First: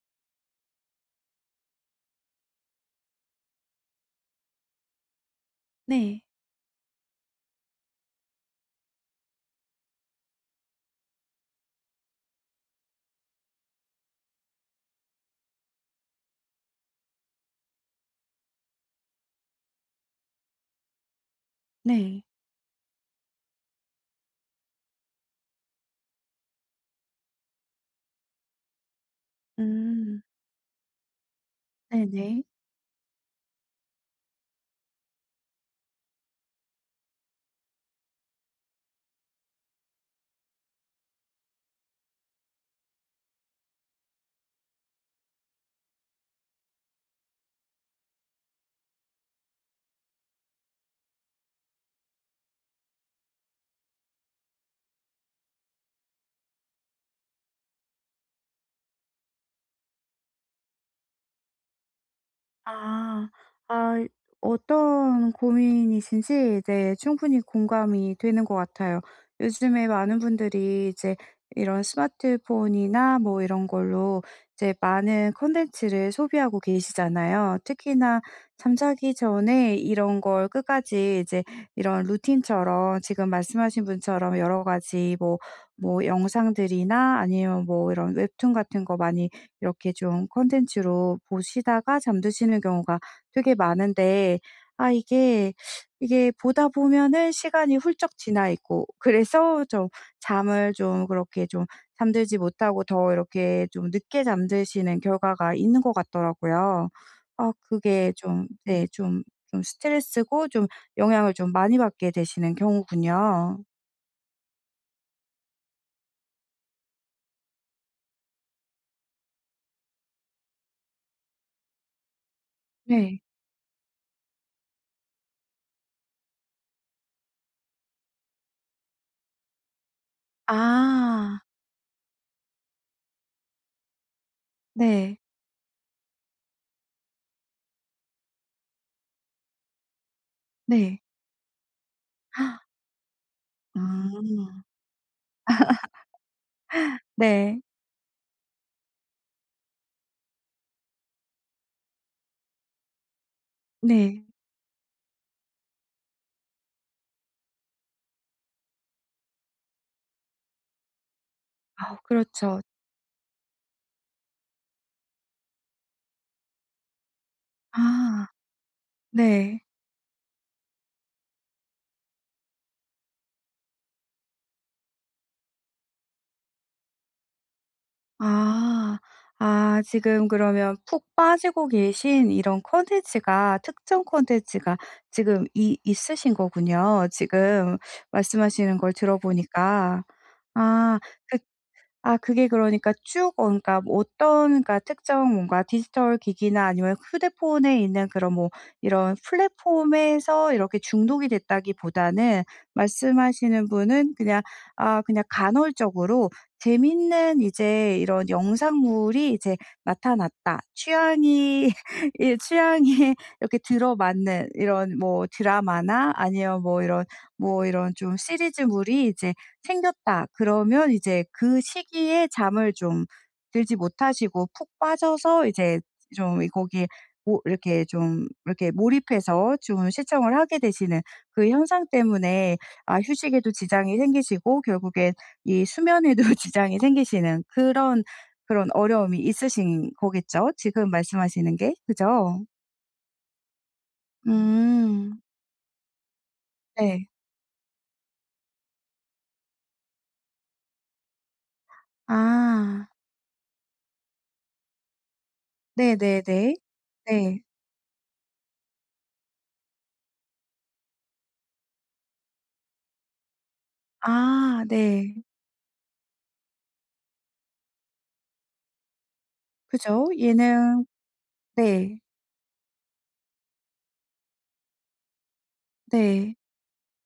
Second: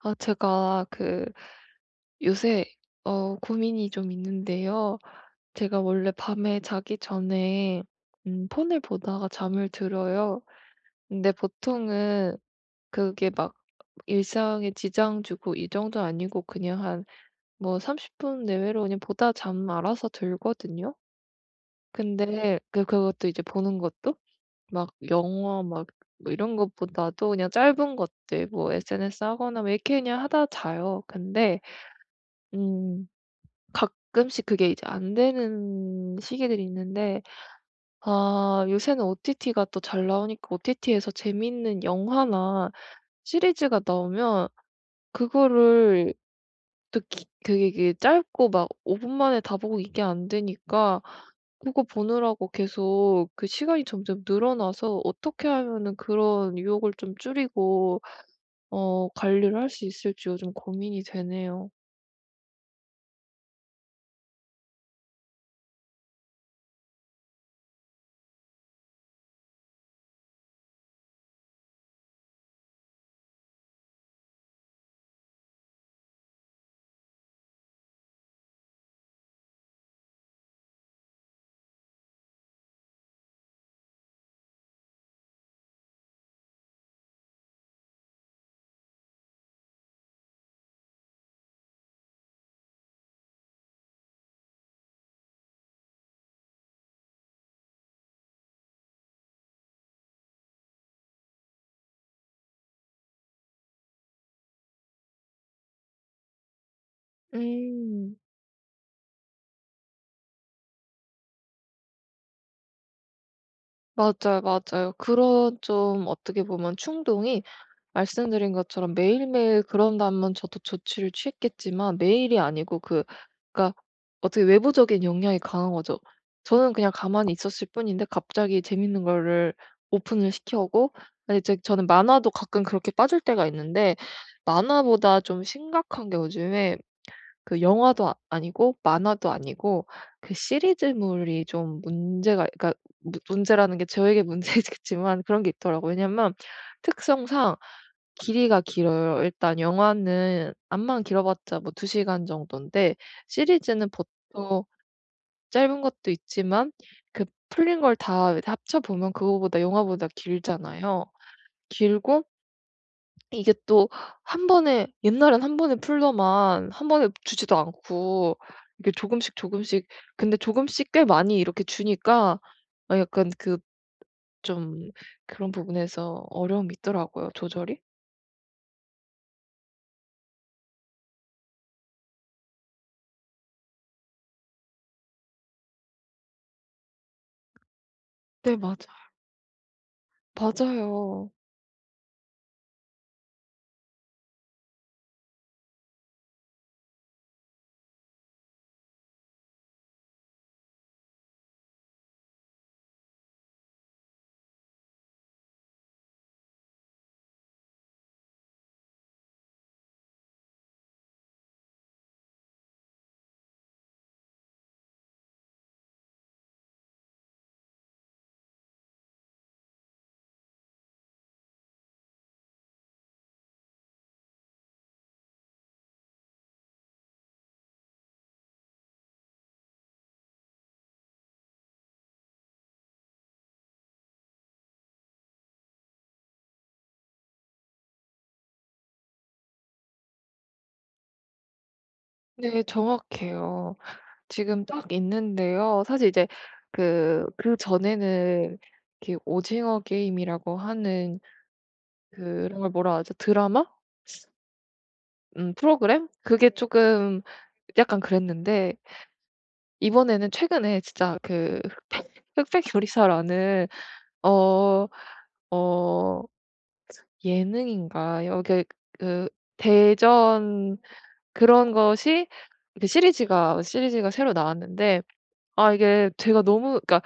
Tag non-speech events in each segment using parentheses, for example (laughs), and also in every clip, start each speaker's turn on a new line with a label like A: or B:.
A: 아, 제가 그 요새 고민이 좀 있는데요. 제가 원래
B: 네.
A: 밤에 자기 전에 폰을 보다가 잠을 들어요. 근데 보통은 그게 막 일상에 지장 주고 이 정도 아니고 그냥 한 뭐 30분 내외로 그냥 보다 잠 알아서 들거든요.
B: 네.
A: 근데 그것도 이제 보는 것도 막 영화 막 뭐 이런 것보다도 그냥 짧은 것들 뭐 SNS 하거나 뭐 이렇게 그냥
B: 음.
A: 하다 자요. 근데
B: 네네.
A: 음 가끔씩 그게 이제 안 되는 시기들이 있는데, 아 요새는 OTT가 또 잘 나오니까 OTT에서 재밌는 영화나 시리즈가 나오면 그거를 또 기 그게 이게 짧고 막 5분 만에 다 보고 이게 안 되니까 그거 보느라고 계속 그 시간이 점점 늘어나서 어떻게 하면은 그런 유혹을 좀 줄이고 관리를 할 수 있을지 요즘 고민이 되네요.
B: 아. 아 어떤 고민이신지 네 충분히 공감이 되는 것 같아요. 요즘에 많은 분들이 이제 이런 스마트폰이나 뭐 이런 걸로 이제 많은 콘텐츠를 소비하고 계시잖아요. 특히나 잠자기 전에 이런 걸 끝까지 이제 이런 루틴처럼 지금 말씀하신 분처럼 여러 가지 뭐 뭐 영상들이나 아니면 뭐 이런 웹툰 같은 거 많이 이렇게 좀 컨텐츠로 보시다가 잠드시는 경우가 되게 많은데 아 이게 보다 보면은 시간이 훌쩍 지나 있고 (laughs) 그래서 좀 잠을 좀 그렇게 좀 잠들지 못하고 더 이렇게 좀 늦게 잠드시는 결과가 있는 것 같더라고요. 아 그게
A: 음.
B: 좀 네 좀 좀 스트레스고 좀 영향을 좀 많이 받게 되시는 경우군요.
A: 맞아요, 맞아요. 그런 좀 어떻게 보면 충동이 말씀드린 것처럼 매일매일 그런다면 저도 조치를 취했겠지만 매일이 아니고 그
B: 네.
A: 그러니까 어떻게 외부적인 영향이 강한 거죠. 저는 그냥 가만히 있었을 뿐인데 갑자기 재밌는 거를 오픈을 시켜오고, 아니
B: 아.
A: 이제 저는 만화도 가끔 그렇게 빠질 때가 있는데
B: 네.
A: 만화보다 좀 심각한 게 요즘에 그 영화도 아니고 만화도 아니고 그
B: 네.
A: 시리즈물이 좀 문제가, 그러니까 무 문제라는 게 저에게
B: 아.
A: (laughs) 문제겠지만 그런 게 있더라고요. 왜냐면 특성상
B: 네.
A: 길이가 길어요. 일단 영화는 암만 길어봤자 뭐 2시간 정도인데 시리즈는
B: 네.
A: 보통 짧은 것도 있지만 그 풀린 걸 다 합쳐 보면 그거보다 영화보다 길잖아요.
B: 아
A: 길고
B: 그렇죠.
A: 이게 또 한 번에, 옛날엔 한 번에 풀더만 한 번에 주지도
B: 아
A: 않고 이게 조금씩
B: 네.
A: 조금씩, 근데 조금씩 꽤 많이 이렇게 주니까 약간 그 좀 그런 부분에서 어려움이 있더라고요, 조절이.
B: 아. 아 지금 그러면 푹 빠지고 계신 이런 콘텐츠가 특정 콘텐츠가 지금 이 있으신 거군요. 지금
A: 네, 맞아요.
B: 말씀하시는 걸 들어보니까. 아
A: 맞아요.
B: 그 아 그게 그러니까 쭉 어 그러니까 뭐 어떤 그러니까 특정 뭔가 디지털 기기나 아니면 휴대폰에 있는 그런 뭐 이런 플랫폼에서 이렇게 중독이 됐다기보다는 말씀하시는 분은 그냥 아 그냥 간헐적으로 재밌는 이제 이런 영상물이 이제 나타났다. 취향이 (laughs) 예 취향이 이렇게 들어맞는 이런 뭐 드라마나 아니면 뭐 이런 뭐 이런 좀 시리즈물이 이제 생겼다. 그러면 이제 그 시기에 잠을 좀 들지 못하시고 푹 빠져서 이제 좀 이 거기에 뭐 이렇게 좀 이렇게 몰입해서 좀 시청을 하게 되시는 그 현상 때문에 아 휴식에도 지장이 생기시고 결국엔 이 수면에도 (laughs) 지장이 생기시는 그런, 그런 어려움이 있으신 거겠죠? 지금 말씀하시는 게. 그죠?
A: 네, 정확해요. 지금 딱
B: 음.
A: 있는데요. 사실 이제
B: 네.
A: 그전에는 이렇게 오징어 게임이라고 하는 그런 걸
B: 아.
A: 뭐라 하죠? 드라마? 프로그램? 그게
B: 네네네.
A: 조금
B: 네.
A: 약간 그랬는데 이번에는 최근에 진짜 그 (laughs) 흑백 요리사라는
B: 아
A: 어
B: 네.
A: 어 예능인가 여기 그
B: 그죠?
A: 대전
B: 예능
A: 그런
B: 네.
A: 것이, 그 시리즈가 새로 나왔는데 아 이게
B: 네.
A: 제가 너무 그러니까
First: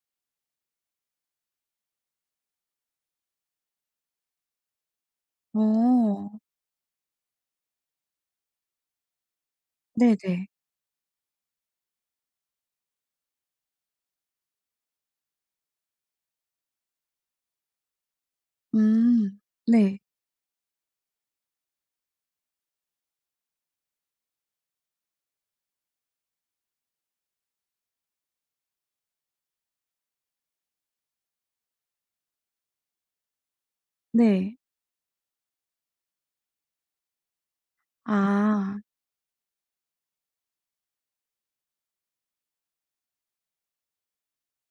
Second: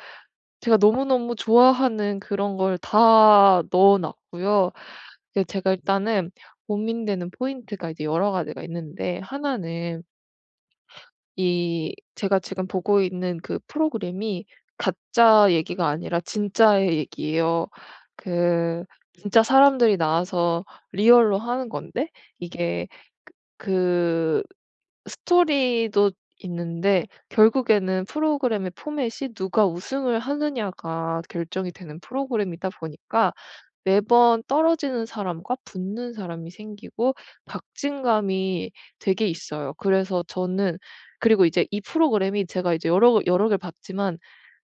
A: 제가 너무너무 좋아하는 그런 걸 다 넣어 놨고요. 그 제가
B: 어.
A: 일단은 고민되는 포인트가 이제 여러 가지가 있는데, 하나는
B: 네네.
A: 이 제가 지금 보고 있는 그 프로그램이 가짜 얘기가 아니라 진짜의 얘기예요. 그
B: 음.
A: 진짜 사람들이
B: 네.
A: 나와서 리얼로 하는 건데 이게 그 스토리도 있는데 결국에는 프로그램의 포맷이 누가 우승을 하느냐가 결정이 되는 프로그램이다 보니까 매번
B: 네.
A: 떨어지는 사람과 붙는 사람이 생기고 박진감이
B: 아.
A: 되게 있어요. 그래서 저는, 그리고 이제 이 프로그램이 제가 이제 여러 개를 봤지만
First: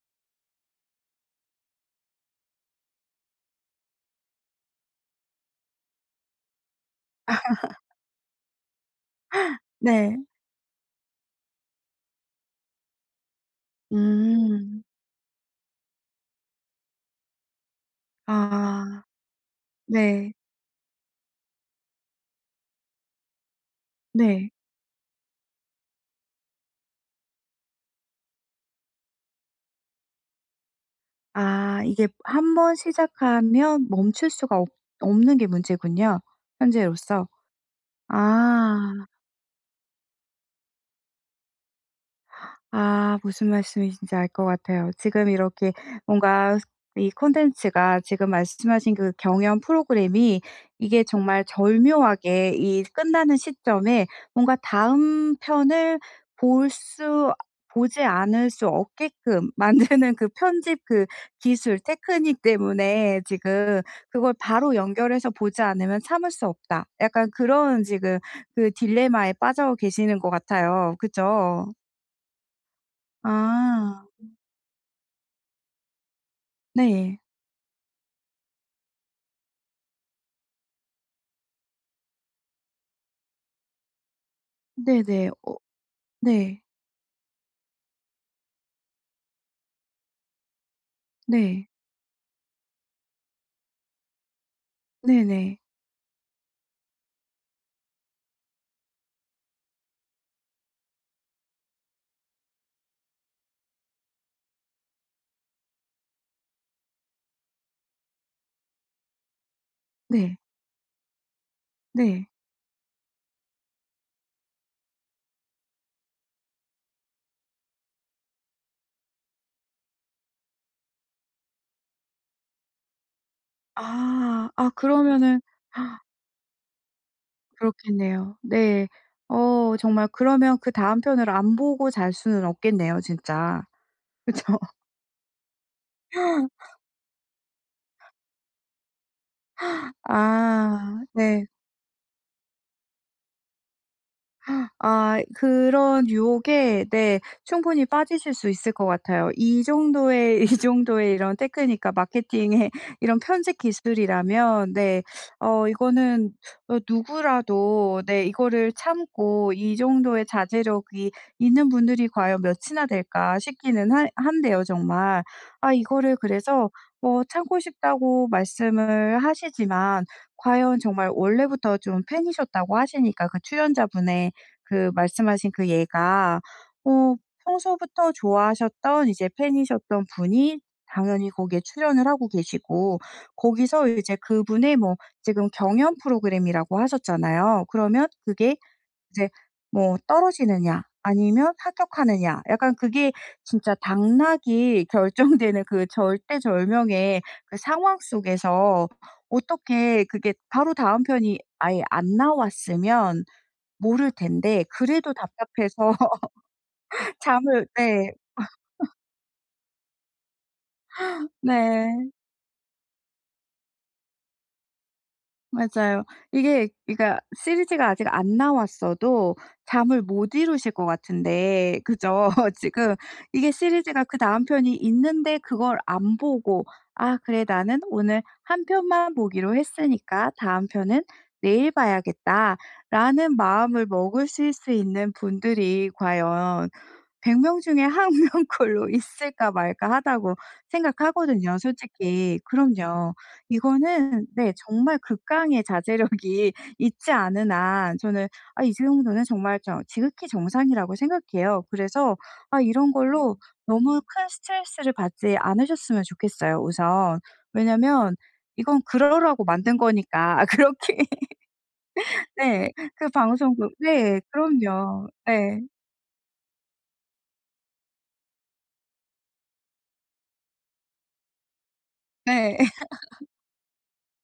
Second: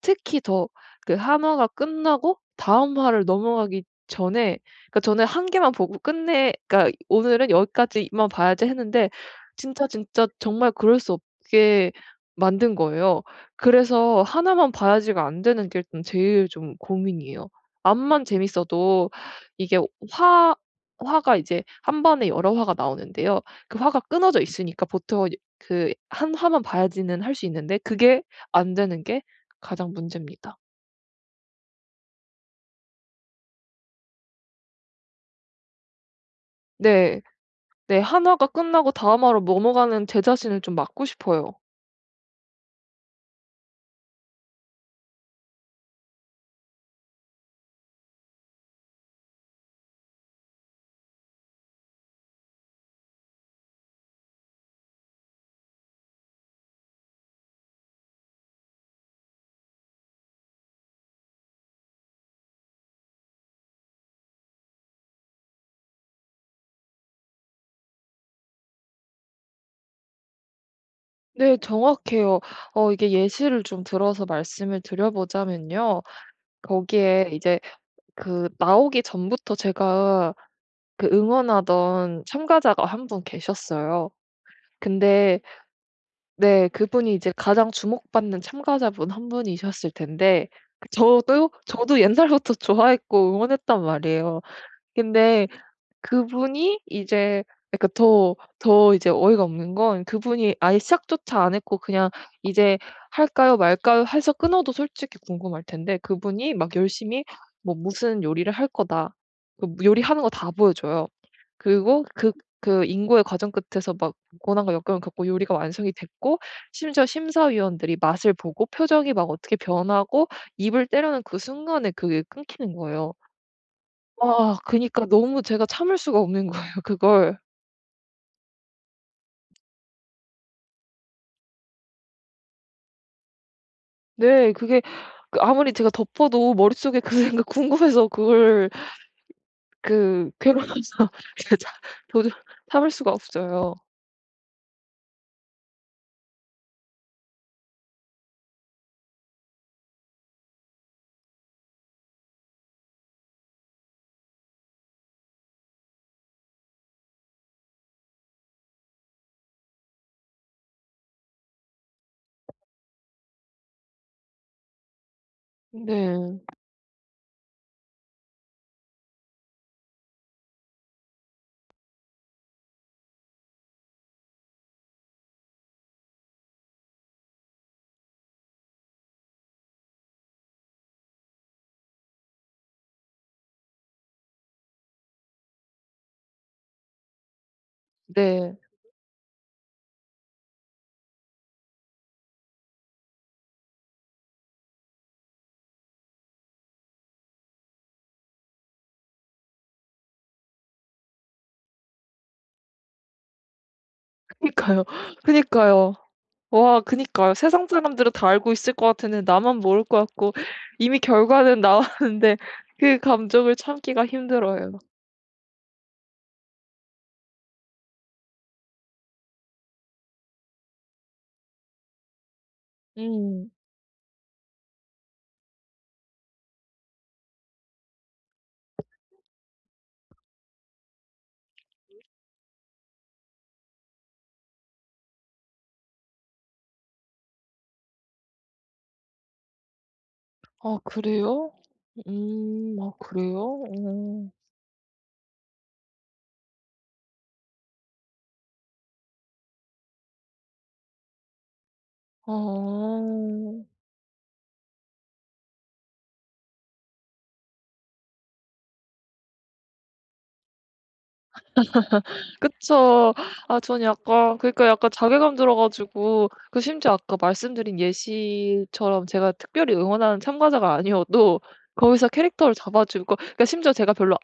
A: 특히 더 그 한 화가 끝나고 다음 화를 넘어가기 전에, 그러니까 저는 한 개만 보고 끝내, 그러니까
B: 아,
A: '오늘은 여기까지만 봐야지.' 했는데 진짜,
B: 네.
A: 진짜 정말 그럴 수 없게 만든 거예요. 그래서 하나만
B: 음.
A: 봐야지가 안 되는 게 일단 제일 좀 고민이에요. 암만
B: 아.
A: 재밌어도 이게
B: 네.
A: 화 화가 이제 한 번에 여러 화가 나오는데요. 그 화가 끊어져
B: 네.
A: 있으니까 보통 그 한 화만 봐야지는 할 수 있는데 그게 안 되는 게 가장 문제입니다.
B: 아 이게 한번 시작하면 멈출 수가 없 없는 게 문제군요,
A: 네.
B: 현재로서.
A: 네. 1화가 끝나고
B: 아.
A: 다음 화로 넘어가는 제 자신을 좀 막고 싶어요.
B: 아 무슨 말씀이신지 알 것 같아요. 지금 이렇게 뭔가 이 콘텐츠가 지금 말씀하신 그 경연 프로그램이 이게 정말 절묘하게 이 끝나는 시점에 뭔가 다음 편을 볼 수 보지 않을 수 없게끔 (laughs) 만드는 그 편집 그 기술 테크닉 때문에 지금 그걸 바로 연결해서 보지 않으면 참을 수 없다. 약간 그런 지금 그 딜레마에 빠져 계시는 것 같아요.
A: 네,
B: 그죠?
A: 정확해요. 이게 예시를 좀
B: 아.
A: 들어서 말씀을 드려보자면요.
B: 네.
A: 거기에 이제 그 나오기 전부터 제가 그 응원하던 참가자가 한 분 계셨어요.
B: 네네.
A: 근데
B: 어 네.
A: 네 그분이 이제 가장 주목받는 참가자분 한 분이셨을 텐데 그 저도
B: 네.
A: 저도 옛날부터 좋아했고 응원했단 말이에요.
B: 네
A: 근데
B: 네.
A: 그분이 이제, 그러니까 더 이제 어이가 없는 건 그분이 아예 시작조차 안 했고 그냥 이제 '할까요, 말까요?' 해서 끊어도 솔직히 궁금할 텐데 그분이 막 열심히 뭐 "무슨 요리를 할 거다." 그 뭐 요리하는 거
B: 네.
A: 다 보여줘요. 그리고
B: 네.
A: 인고의 과정 끝에서 막 고난과 역경을 겪고 요리가 완성이 됐고 심지어 심사위원들이 맛을 보고 표정이 막 어떻게 변하고 입을 때려는 그 순간에 그게 끊기는 거예요.
B: 아.
A: 아,
B: 아
A: 그니까
B: 그러면은
A: 너무 제가 참을 수가 없는 거예요 (laughs) 그걸.
B: 그렇겠네요. 네. 어 정말 그러면 그 다음 편을 안 보고 잘 수는 없겠네요 진짜.
A: 네,
B: 그쵸?
A: 그게 그 아무리 제가 덮어도
B: (laughs)
A: 머릿속에 그 생각 (laughs) 궁금해서 그걸 그
B: 아.
A: 괴로워서
B: 네.
A: (laughs) 그 참 도저 참을 수가 없어요.
B: 아 그런 유혹에 네 충분히 빠지실 수 있을 것 같아요. 이 정도의 (laughs) 이 정도의 이런 테크닉과 마케팅의 (laughs) 이런 편집 기술이라면 네 어 이거는 어 누구라도 네 이거를 참고 이 정도의 자제력이 있는 분들이 과연 몇이나 될까 싶기는 하 한데요 정말. 아 이거를
A: 네.
B: 그래서 뭐 참고 싶다고 말씀을 하시지만 과연 정말 원래부터 좀 팬이셨다고 하시니까 그 출연자분의 그 말씀하신 그 얘가 어 평소부터 좋아하셨던 이제 팬이셨던 분이 당연히 거기에 출연을 하고 계시고 거기서 이제 그분의 뭐 지금 경연 프로그램이라고 하셨잖아요. 그러면 그게
A: 네.
B: 이제 뭐 떨어지느냐 아니면 합격하느냐 약간 그게 진짜 당락이 결정되는 그 절대절명의 그 상황 속에서 어떻게 그게 바로 다음 편이 아예 안 나왔으면 모를 텐데
A: 그니까요.
B: 그래도
A: (laughs)
B: 답답해서
A: 그니까요. 와
B: (laughs)
A: 그니까요.
B: 잠을
A: 세상
B: 네.
A: 사람들은 다 알고 있을 것 같은데 나만 모를 것 같고 이미 결과는 (laughs)
B: 네.
A: 나왔는데 그 감정을 참기가 힘들어요.
B: 맞아요. 이게 그러니까 시리즈가 아직 안 나왔어도 잠을 못 이루실 것 같은데 그죠? (laughs) 지금 이게
A: 음.
B: 시리즈가 그다음 편이 있는데 그걸 안 보고 '아 그래 나는 오늘 한 편만 보기로 했으니까 다음 편은 내일 봐야겠다.'라는 마음을 먹으실 수 있는 분들이 과연 100명 중에 1 (laughs) 명꼴로 있을까 말까 하다고
A: 아 그래요?
B: 생각하거든요 솔직히.
A: 음. 아
B: 그럼요.
A: 그래요?
B: 이거는
A: 어.
B: 네 정말 극강의 자제력이 (laughs) 있지 않은 한 저는 아 이 정도는 정말 저 지극히 정상이라고 생각해요. 그래서 아 이런 걸로
A: 어.
B: 너무 큰 스트레스를 받지 않으셨으면 좋겠어요 우선. 왜냐면 이건 그러라고 만든 거니까 (laughs) 그렇게 네. 그
A: 그쵸. 아
B: 방송국
A: 전
B: 네.
A: 약간 그러니까 약간
B: 그럼요.
A: 자괴감 들어
B: 네.
A: 가지고 그 심지어 아까 말씀드린 예시처럼 제가 특별히 응원하는 참가자가 아니어도 거기서 캐릭터를
B: 네.
A: 잡아 주고 그러니까 심지어 제가 별로, 아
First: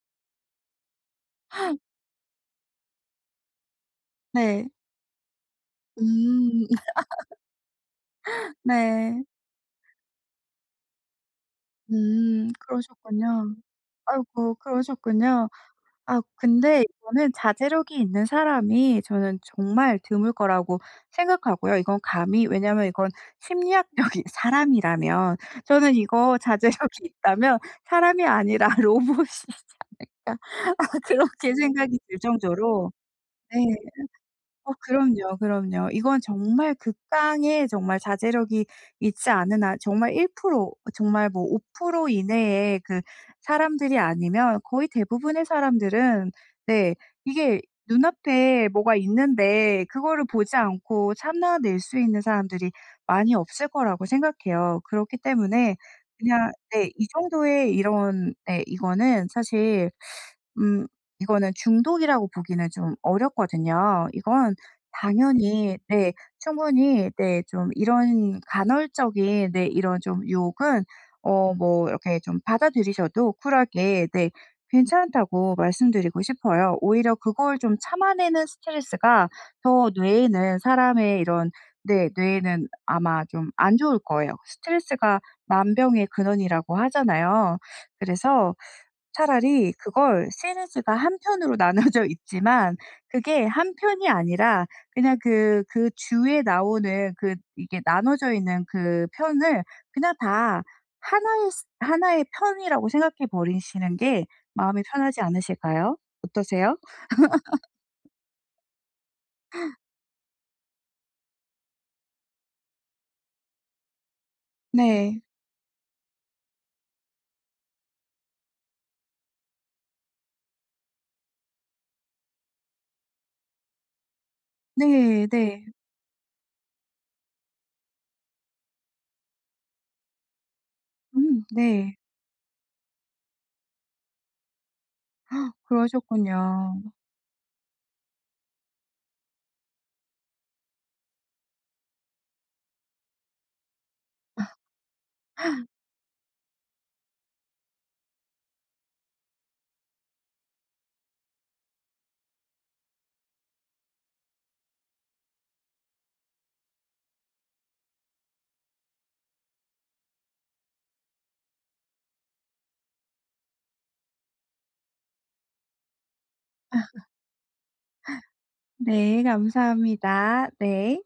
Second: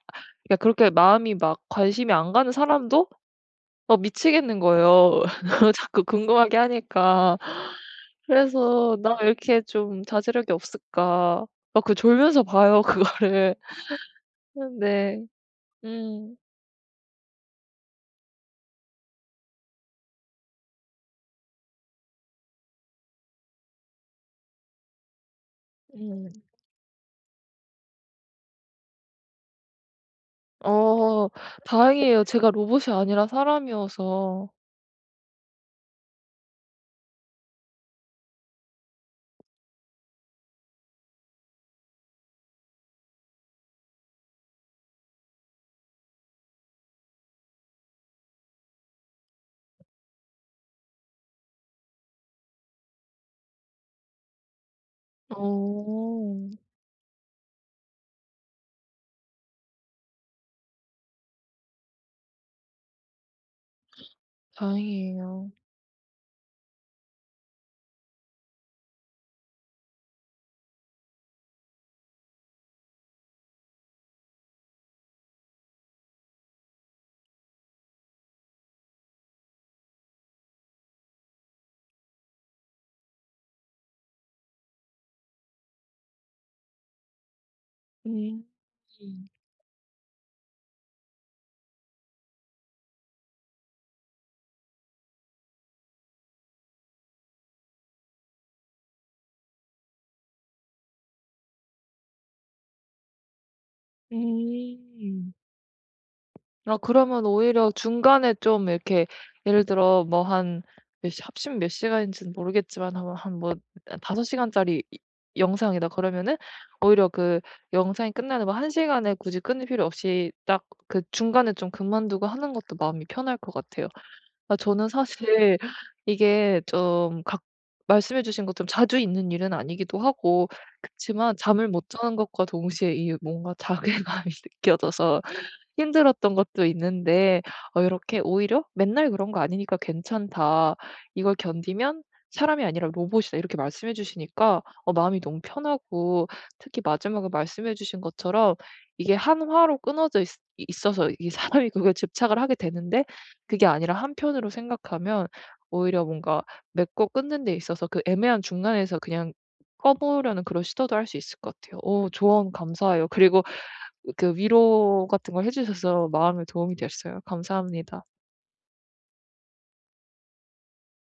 A: 그러니까 그렇게 마음이 막 관심이 안 가는 사람도 막 미치겠는
B: 네.
A: 거예요. (laughs) 자꾸 궁금하게
B: 음.
A: 하니까. 그래서 '나
B: 네.
A: 왜 이렇게 좀 자제력이 없을까.' 막 그 졸면서 봐요 그거를.
B: 그러셨군요. 아이고
A: 근데
B: 그러셨군요. 아
A: 음.
B: 근데 이거는 자제력이 있는 사람이 저는 정말 드물 거라고 생각하고요. 이건 감히 왜냐면 이건 심리학적인 (laughs) 사람이라면 저는
A: 음.
B: 이거 자제력이 (laughs) 있다면 사람이 아니라 로봇이다 (laughs)
A: 어
B: 그렇게 생각이 들
A: 다행이에요. 제가
B: 정도로
A: 로봇이 아니라
B: 네.
A: 사람이어서.
B: 어 그럼요, 그럼요. 이건 정말 극강의 정말 자제력이 있지 않은 한 정말 1% 정말 뭐 5% 이내의 그 사람들이 아니면 거의 대부분의 사람들은 네 이게 눈앞에 뭐가 있는데 그거를 보지 않고 참아낼 수 있는 사람들이 많이 없을 거라고 생각해요. 그렇기
A: 어
B: 때문에 그냥 네 이 정도의 이런 네 이거는 사실 음 이거는 중독이라고 보기는 좀 어렵거든요. 이건
A: 다행이에요.
B: 당연히 네 충분히 네 좀 이런 간헐적인 네 이런 좀 유혹은 어 뭐 이렇게 좀 받아들이셔도 쿨하게 네 괜찮다고 말씀드리고 싶어요. 오히려 그걸 좀 참아내는 스트레스가 더 뇌에는 사람의 이런 네 뇌에는 아마 좀 안 좋을 거예요. 스트레스가 만병의 근원이라고 하잖아요.
A: 음.
B: 그래서 차라리 그걸 시너지가 한 편으로 (laughs) 나눠져 있지만 그게 한 편이 아니라 그냥 그 그 주에 나오는 그 이게 나눠져 있는 그 편을 그냥 다 하나의 편이라고 생각해 버리시는 게 마음이 편하지
A: 음.
B: 않으실까요? 어떠세요?
A: 아 그러면 오히려 중간에 좀 이렇게 예를 들어 뭐 한 몇 시 합심 몇 시간인지는 모르겠지만 한 한 뭐 5시간짜리
B: 네.
A: 영상이다 그러면은 오히려 그 영상이 끝나는 뭐 한 시간에 굳이 끊을 필요 없이 딱 그 중간에 좀 그만두고 하는 것도 마음이 편할 것 같아요. 아 저는
B: 네
A: 사실
B: 네.
A: 이게 좀 각 말씀해 주신 것처럼 자주 있는 일은 아니기도 하고 그렇지만 잠을 못
B: 네.
A: 자는 것과 동시에 이 뭔가 자괴감이 (laughs) 느껴져서 힘들었던 것도
B: 그러셨군요.
A: 있는데 이렇게 오히려 '맨날 그런 거 아니니까 괜찮다. 이걸 견디면 사람이 아니라 로봇이다.' 이렇게 말씀해 주시니까 마음이 너무 편하고 특히 마지막에 말씀해 주신 것처럼 이게 한 화로 끊어져 있 있어서 이 사람이 그걸 집착을 하게 되는데 그게 아니라 한편으로 생각하면 오히려 뭔가 맺고 끊는 데 있어서 그 애매한 중간에서 그냥 꺼보려는 그런 시도도 할 수 있을 것 같아요. 오, 조언 감사해요. 그리고 그 위로 같은 걸 해 주셔서 마음에 도움이 됐어요. 감사합니다.
B: 네 감사합니다. 네.